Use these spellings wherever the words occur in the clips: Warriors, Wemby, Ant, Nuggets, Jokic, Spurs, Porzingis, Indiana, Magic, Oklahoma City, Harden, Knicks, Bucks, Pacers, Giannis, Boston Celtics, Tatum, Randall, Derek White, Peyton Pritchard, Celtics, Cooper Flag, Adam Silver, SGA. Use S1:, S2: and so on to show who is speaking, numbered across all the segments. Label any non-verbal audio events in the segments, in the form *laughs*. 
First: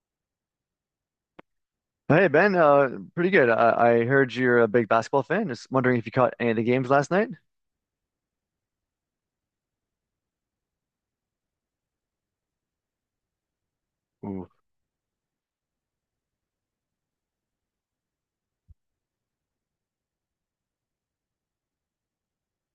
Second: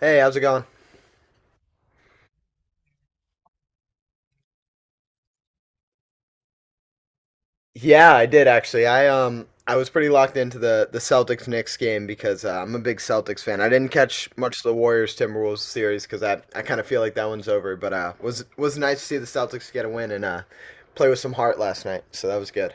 S1: Hey, how's it going?
S2: Hey Ben, pretty good. I heard you're a big basketball fan. Just wondering if you caught any of the games last night.
S1: Yeah, I did actually. I was pretty locked into the Celtics Knicks game because I'm a big Celtics fan. I didn't catch much of the Warriors Timberwolves series because I kind of feel like that one's over. But was nice to see the Celtics get a win and play with some heart last night. So that was good.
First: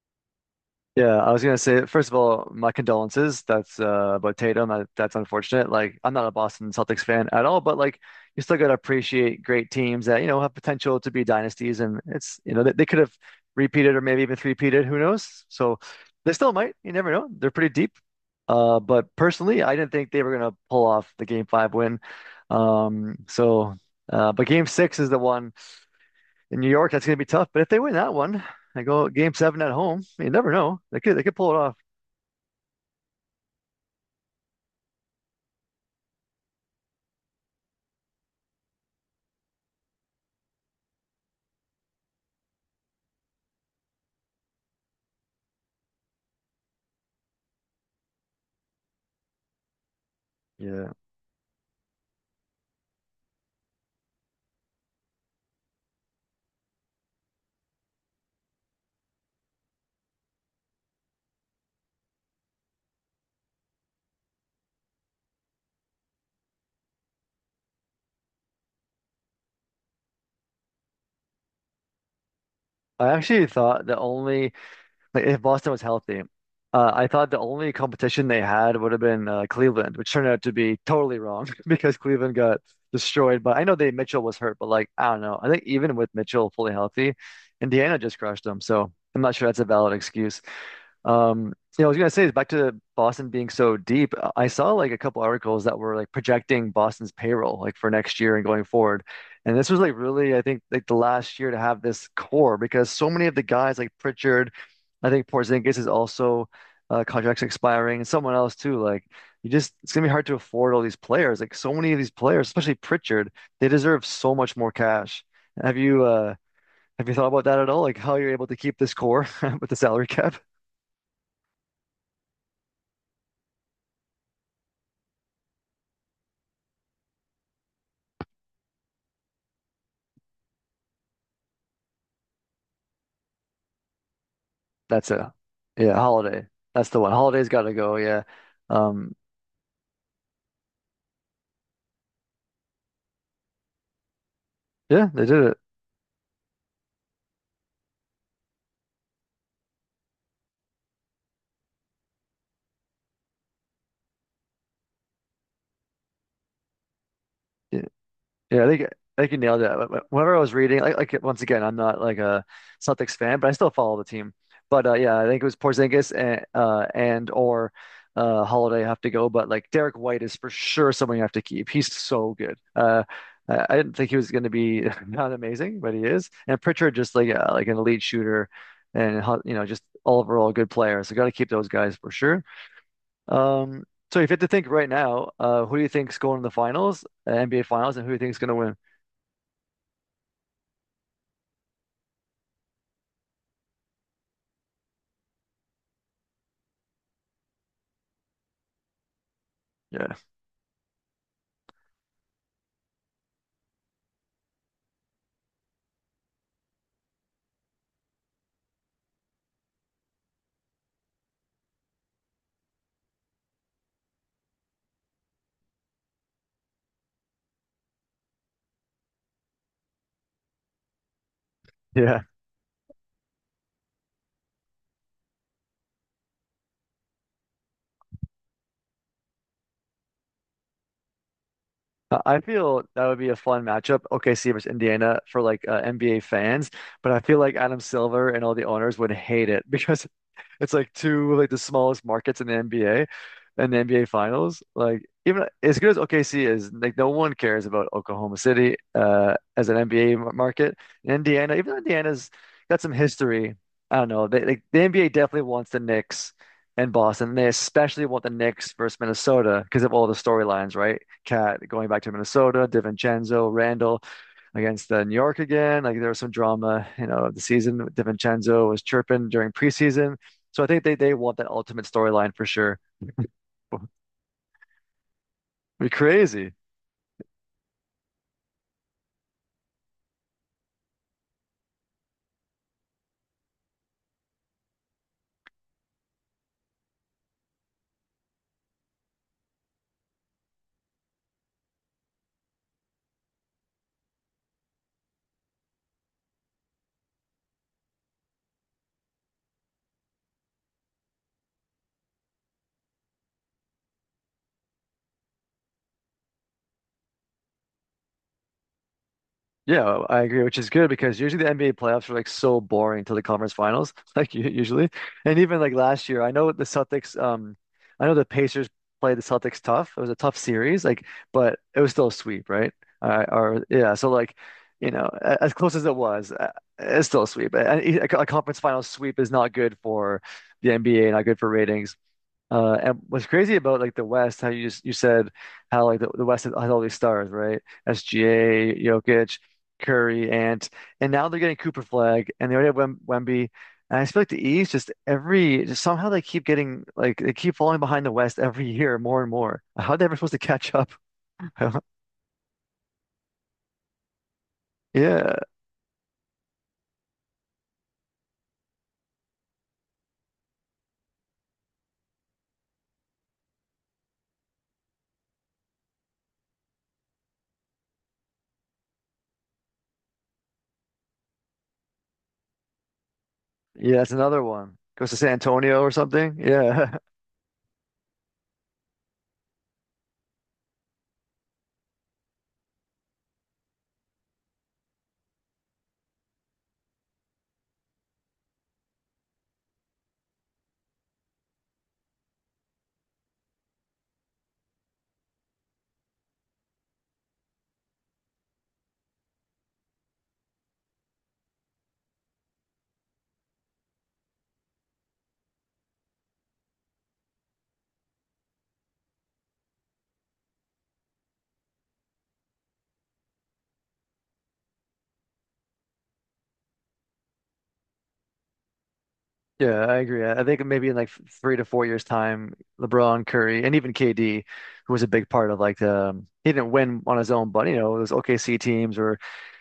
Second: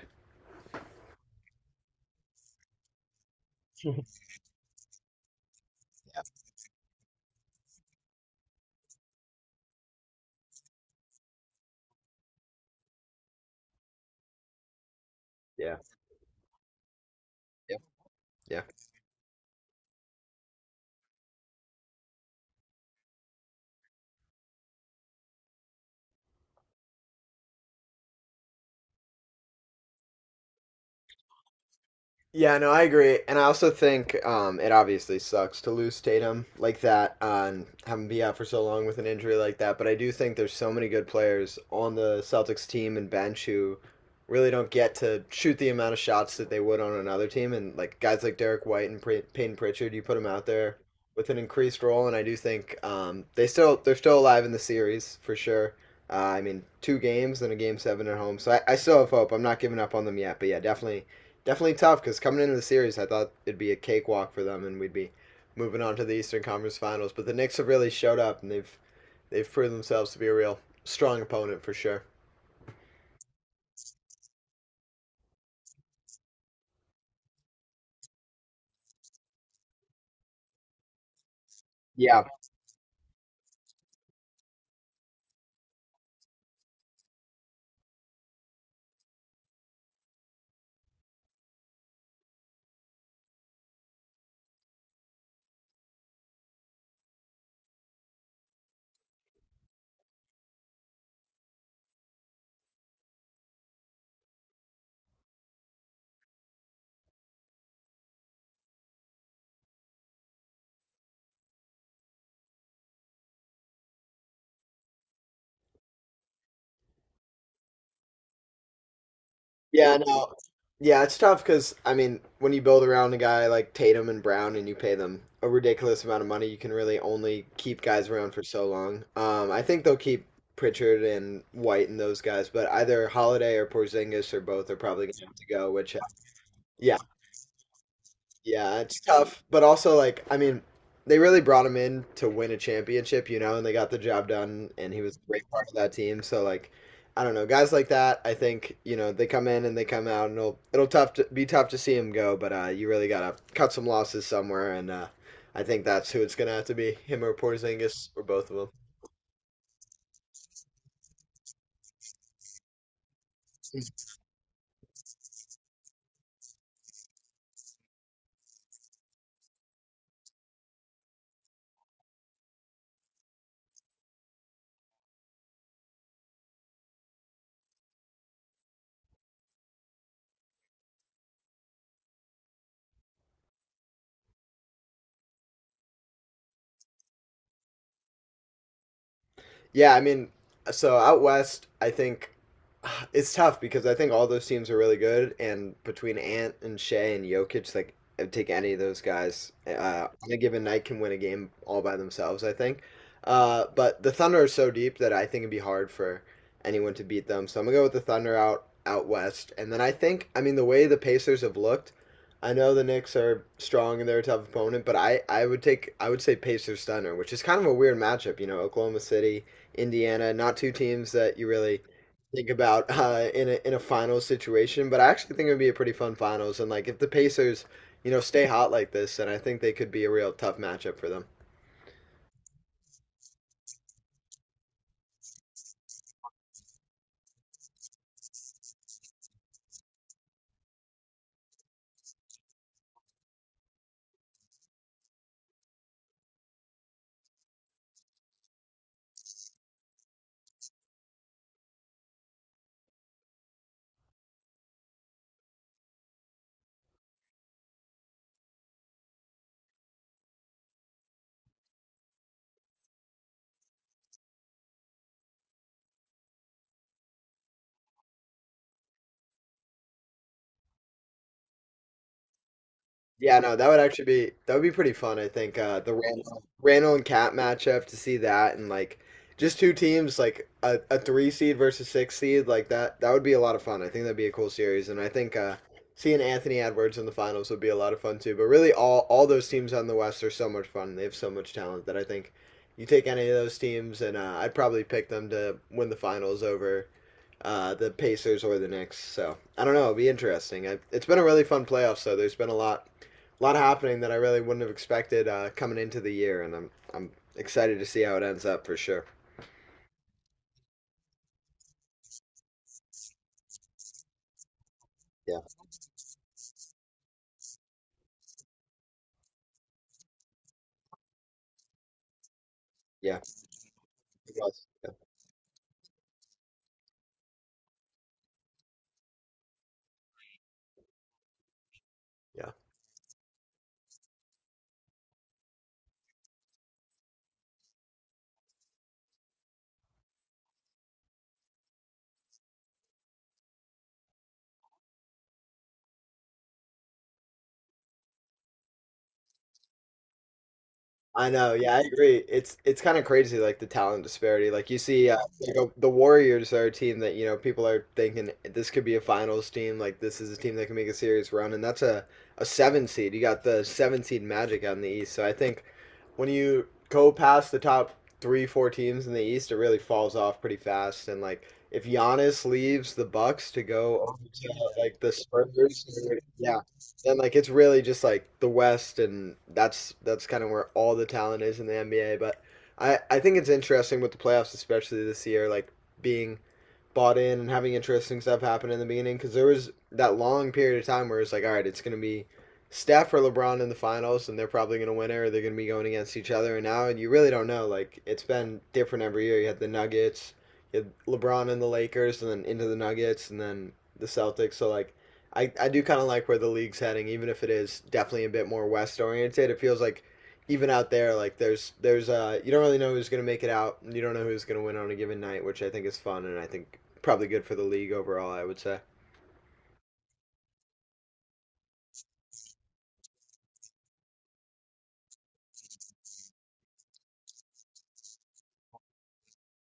S2: Yeah, I was gonna say, first of all, my condolences. That's about Tatum. That's unfortunate. Like I'm
S1: Yeah.
S2: not a Boston Celtics fan at all, but like you still gotta appreciate great teams that, you know, have potential to be dynasties, and it's you know they could have repeated or maybe even three-peated, who knows?
S1: Yeah.
S2: So they still might, you never know. They're pretty
S1: Yeah.
S2: deep.
S1: Yeah.
S2: But personally I didn't think they were gonna pull off the game 5 win. Um so but game 6 is the one in New York, that's going to be tough. But if they win that one, I go game 7 at home. You never know. They could pull it off.
S1: Yeah, no, I agree, and I also think it obviously sucks to lose Tatum like that, and have him be out for so long with an injury like that. But I do think there's so many good players on the Celtics team and bench who really don't get to shoot the amount of shots that they would on another team. And like guys like Derek White and Peyton Pritchard, you put them out there
S2: Yeah.
S1: with an increased role, and I do think they're still alive in the series for sure. I mean, two games and a game seven at home, so I still have hope. I'm not giving up on them yet, but yeah, definitely tough because coming into the series, I thought it'd be a cakewalk for them, and we'd be moving on to the Eastern Conference Finals. But the Knicks have really showed up, and they've proven themselves to be a real strong opponent for sure.
S2: I actually thought the only, like if Boston was healthy, I thought the only competition they had would have been Cleveland, which turned out to be totally wrong *laughs* because
S1: Yeah,
S2: Cleveland got destroyed. But I know they Mitchell was hurt, but like I don't know. I think even with Mitchell fully healthy, Indiana just crushed them. So I'm not sure that's a valid excuse. Um, I was gonna say, back to Boston being so deep. I saw like a couple articles that were like projecting Boston's payroll like for next year and going forward. And this was like really, I think, like the last year to have this core, because so many of the guys like Pritchard, I think Porzingis is also, contracts expiring, and someone else too. Like you just, it's gonna be hard to afford all these players. Like so many of these players, especially Pritchard, they deserve so much more cash. Have you uh have you thought about that at all? Like how you're able to keep this core *laughs* with the
S1: yeah,
S2: salary
S1: no,
S2: cap?
S1: yeah, it's tough because I mean, when you build around a guy like Tatum and Brown, and you pay them a ridiculous amount of money, you can really only keep guys around for so long. I think they'll keep Pritchard and White and those guys, but either Holiday or Porzingis or both are probably
S2: That's
S1: going to
S2: a
S1: have to go.
S2: Yeah,
S1: Which,
S2: Holiday. That's
S1: yeah,
S2: the one. Holiday's got to go. Yeah.
S1: yeah, it's
S2: Um.
S1: tough, but also like I mean, they really brought him in to win a championship, you know, and they got the job done, and he
S2: Yeah,
S1: was a
S2: they did
S1: great
S2: it.
S1: part of that team. So like, I don't know, guys like that, I think you know they come in and they come out, and it'll be tough to see him go, but you really gotta cut some losses somewhere, and I think that's who it's gonna have to be, him or
S2: Yeah,
S1: Porzingis or both of
S2: yeah, I
S1: them.
S2: think you nailed it. Whenever I was reading, like, once again, I'm not like a Celtics fan, but I still follow the team. But yeah, I think it was Porzingis and or Holiday have to go. But like Derek White is for sure someone you have to keep. He's so good. I didn't think he was going to be *laughs* not amazing, but he is. And Pritchard, just like an elite shooter, and just all overall good player. So got to keep those guys for sure. Um, so if you had to think right now, who do you think's going to the finals, NBA finals, and who do you think's going to win?
S1: Yeah, I mean, so out west, I think *sighs* it's tough because I think all those teams are really good, and between Ant and Shea and Jokic, like I'd take any of those guys
S2: Yeah.
S1: on a given night can win a game all by themselves. But the Thunder are so deep that I think it'd be hard for anyone to beat them. So I'm gonna go with the Thunder out west, and then I mean the way the Pacers have looked. I know the Knicks are strong and they're a tough opponent, but I would say Pacers Thunder, which is kind of a weird matchup. You know, Oklahoma City Indiana. Not two teams that you really
S2: Yeah.
S1: think about in a finals situation, but I actually think it would be a pretty fun finals. And like if the Pacers, you know, stay hot like this, then I think they could be a real tough matchup for them.
S2: I feel that would be a fun matchup, OKC versus Indiana for like NBA fans, but I feel like Adam Silver and all the owners would hate it *laughs* because it's like two, like the smallest markets in the NBA and the NBA Finals. Like even as good as OKC is, like no one cares about Oklahoma City as an NBA market. And Indiana, even though Indiana's got some history, I don't know. They like the NBA definitely wants the Knicks and Boston. They especially want the Knicks versus Minnesota because of all the storylines, right? Cat going back to Minnesota, DiVincenzo, Randall against New York again. Like there was some drama, of the season. DiVincenzo was chirping during preseason. So I think they want that ultimate storyline for sure.
S1: Yeah, no, that would actually be that would be pretty fun, I think.
S2: It'd
S1: The
S2: be crazy.
S1: Randall and Cat matchup to see that and like just two teams like a three seed versus six seed like that would be a lot of fun. I think that'd be a cool series and I think seeing Anthony Edwards in the finals would be a lot of fun too. But really all those teams on the West are so much fun. They have so much talent that I think you take any of those teams and I'd probably pick them to win the finals over the Pacers or the Knicks. So I don't know. It'll be interesting. It's been a really fun playoff. So there's been a lot happening that I really wouldn't have expected coming into the year, and I'm excited to see how it ends up for sure.
S2: Yeah, I agree, which is good, because usually the NBA playoffs are like so boring till the conference finals, *laughs* like usually.
S1: Yeah,
S2: And even like last year, I know the Celtics. I know the Pacers played the Celtics tough. It was a tough series, like, but it was still a sweep, right?
S1: yeah,
S2: Or yeah, so
S1: it
S2: like,
S1: was. Yeah,
S2: as close as it was, it's still a sweep. A conference final sweep is not good for the NBA, not good for ratings.
S1: yeah.
S2: And what's crazy about, like, the West, how you just you said how like the West has all these stars, right? SGA, Jokic, Curry, Ant, and now they're getting Cooper Flag, and they already have Wemby. And I just feel like the East just every just somehow they keep falling behind the West every year more and more. How are they ever supposed to catch up?
S1: I know. Yeah, I
S2: *laughs*
S1: agree. It's kind of crazy, like the talent disparity.
S2: Yeah,
S1: The Warriors are a team that you know people are thinking this could be a finals team. Like this is a team that can make a serious run, and that's a seven seed. You got the seven seed Magic out in the East. So I think when you go past the top three, four teams in the East, it really falls off pretty fast. And like if Giannis leaves the Bucks to
S2: yeah,
S1: go
S2: that's
S1: over
S2: another
S1: to
S2: one.
S1: like
S2: Goes
S1: the
S2: to San Antonio
S1: Spurs,
S2: or something. Yeah. *laughs*
S1: and like it's really just like the West, and that's kind of where all the talent is in the NBA. But I think it's interesting with the playoffs, especially this year, like being bought in and having interesting stuff happen in the beginning because there was that long period of time where it's like, all right, it's going to be Steph or LeBron in the finals, and they're probably going to win it, or they're going to be going against each other. And now you really don't know. Like it's been different every year. You had the Nuggets, you had LeBron and the Lakers, and then into the Nuggets, and then the Celtics. So like, I do kind of like where the league's heading, even if it is definitely a bit more West oriented. It feels like even out there, like there's you don't really know who's going to make it out. And you don't know who's going to win on a given night, which I think is fun, and I think probably good for the league overall, I would say.
S2: Yeah, I agree. I think maybe in like 3 to 4 years' time, LeBron, Curry, and even KD, who was a big part of— he didn't win on his own, but you know, those OKC teams were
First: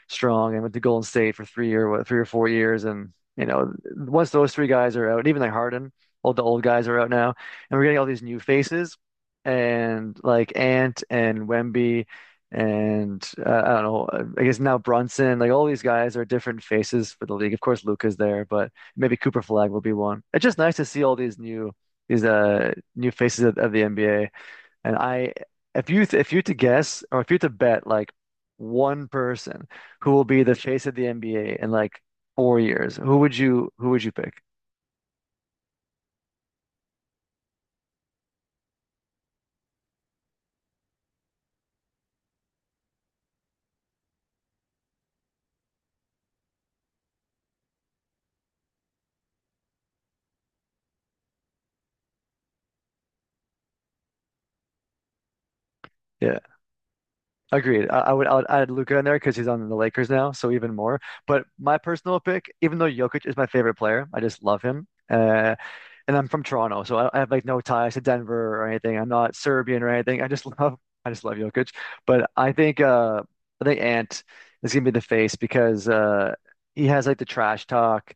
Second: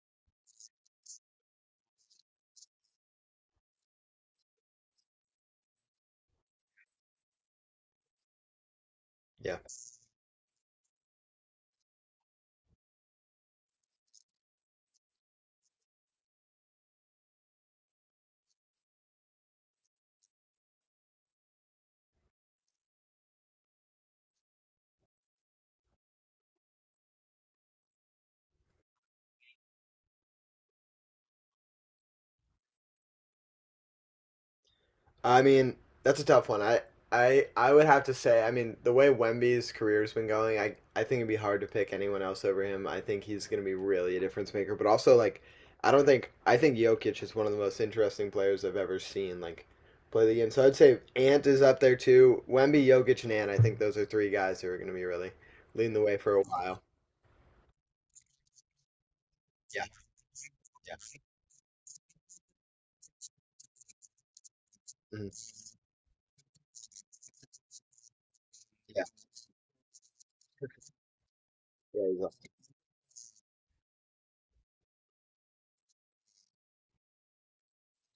S2: strong and went to Golden State for 3 or 4 years. And you know, once those three guys are out, and even like Harden, all the old guys are out now, and we're getting all these new faces,
S1: Yeah.
S2: and like Ant and Wemby and I don't know, I guess now Brunson, like all these guys are different faces for the league. Of course, Luka's there, but. Maybe Cooper Flag will be one. It's just nice to see all these new, these new faces of the NBA. And if you to guess, or if you to bet, like one person who will be the face of the NBA in like 4 years, who would you pick?
S1: I mean, that's a tough one. I would have to say. I mean, the way Wemby's career's been going, I think it'd be hard to pick anyone else over him. I think he's gonna be really a difference maker. But also, like, I don't think I think Jokic is one of the most interesting players I've ever seen. Like. Play the game, so I'd say Ant is up there too. Wemby, Jokic, and Ant. I think those are three guys who are going to be really leading the way for
S2: Yeah,
S1: a while.
S2: agreed. I would add Luca in there because he's on the
S1: Yeah,
S2: Lakers now, so even
S1: yeah,
S2: more. But my personal pick, even though Jokic is my favorite player, I just love him.
S1: mhm,
S2: And I'm from Toronto, so I have like no ties to Denver or anything.
S1: yeah.
S2: I'm not Serbian or anything. I just *laughs* love I just love Jokic.
S1: yeah
S2: But
S1: he's
S2: I think Ant is gonna be the face, because he has like the trash talk.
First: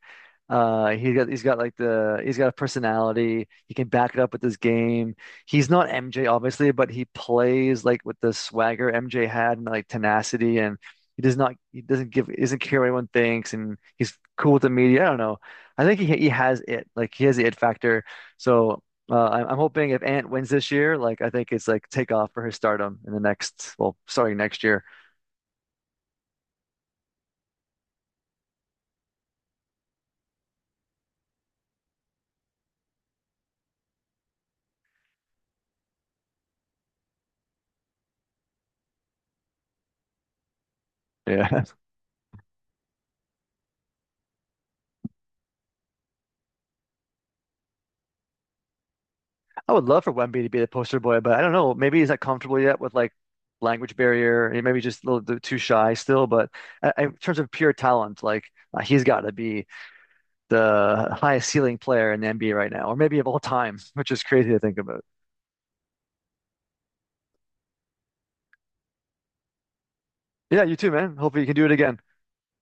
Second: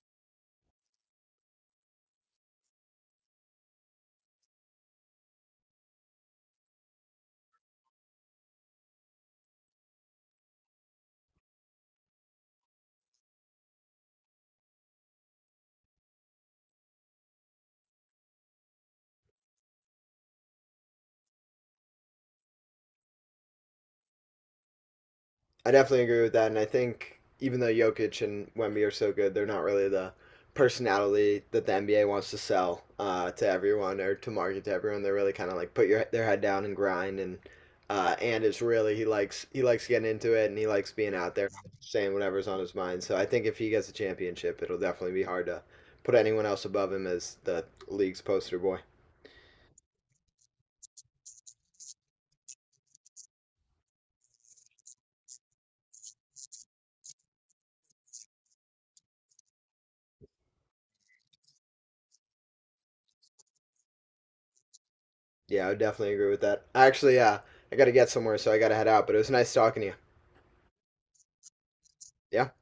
S2: He's got a personality. He can back it up with his game. He's not MJ obviously, but he plays like with the swagger MJ had, and like tenacity, and he doesn't give is not care what anyone thinks, and he's cool with the media. I don't know. I think he has it. Like he has the it factor. So I'm hoping if Ant wins this year, like I think it's like take off for his stardom in the next, well, starting next year.
S1: I definitely agree with that, and I think even though Jokic and Wemby are so good, they're not really the personality that the NBA wants to sell to everyone or to market to everyone. They're really kind of like put your their head down and grind, and it's really he likes getting into it and he likes being out there
S2: Yeah.
S1: saying whatever's on his mind. So I think if he gets a championship, it'll definitely be hard to put anyone else above him as the league's poster boy.
S2: *laughs* I would love for Wemby to be the poster boy, but I don't know. Maybe he's not comfortable yet with like language barrier, and maybe just a little bit too shy still. But in terms of pure talent, like he's got to be the highest ceiling player in the NBA right now, or maybe of all time, *laughs* which is crazy to think about.
S1: Yeah, I would definitely agree with that. Actually, I got to get somewhere, so I got to head out. But it was nice talking to you.
S2: Yeah, you too, man. Hopefully you can do it again.
S1: Yeah.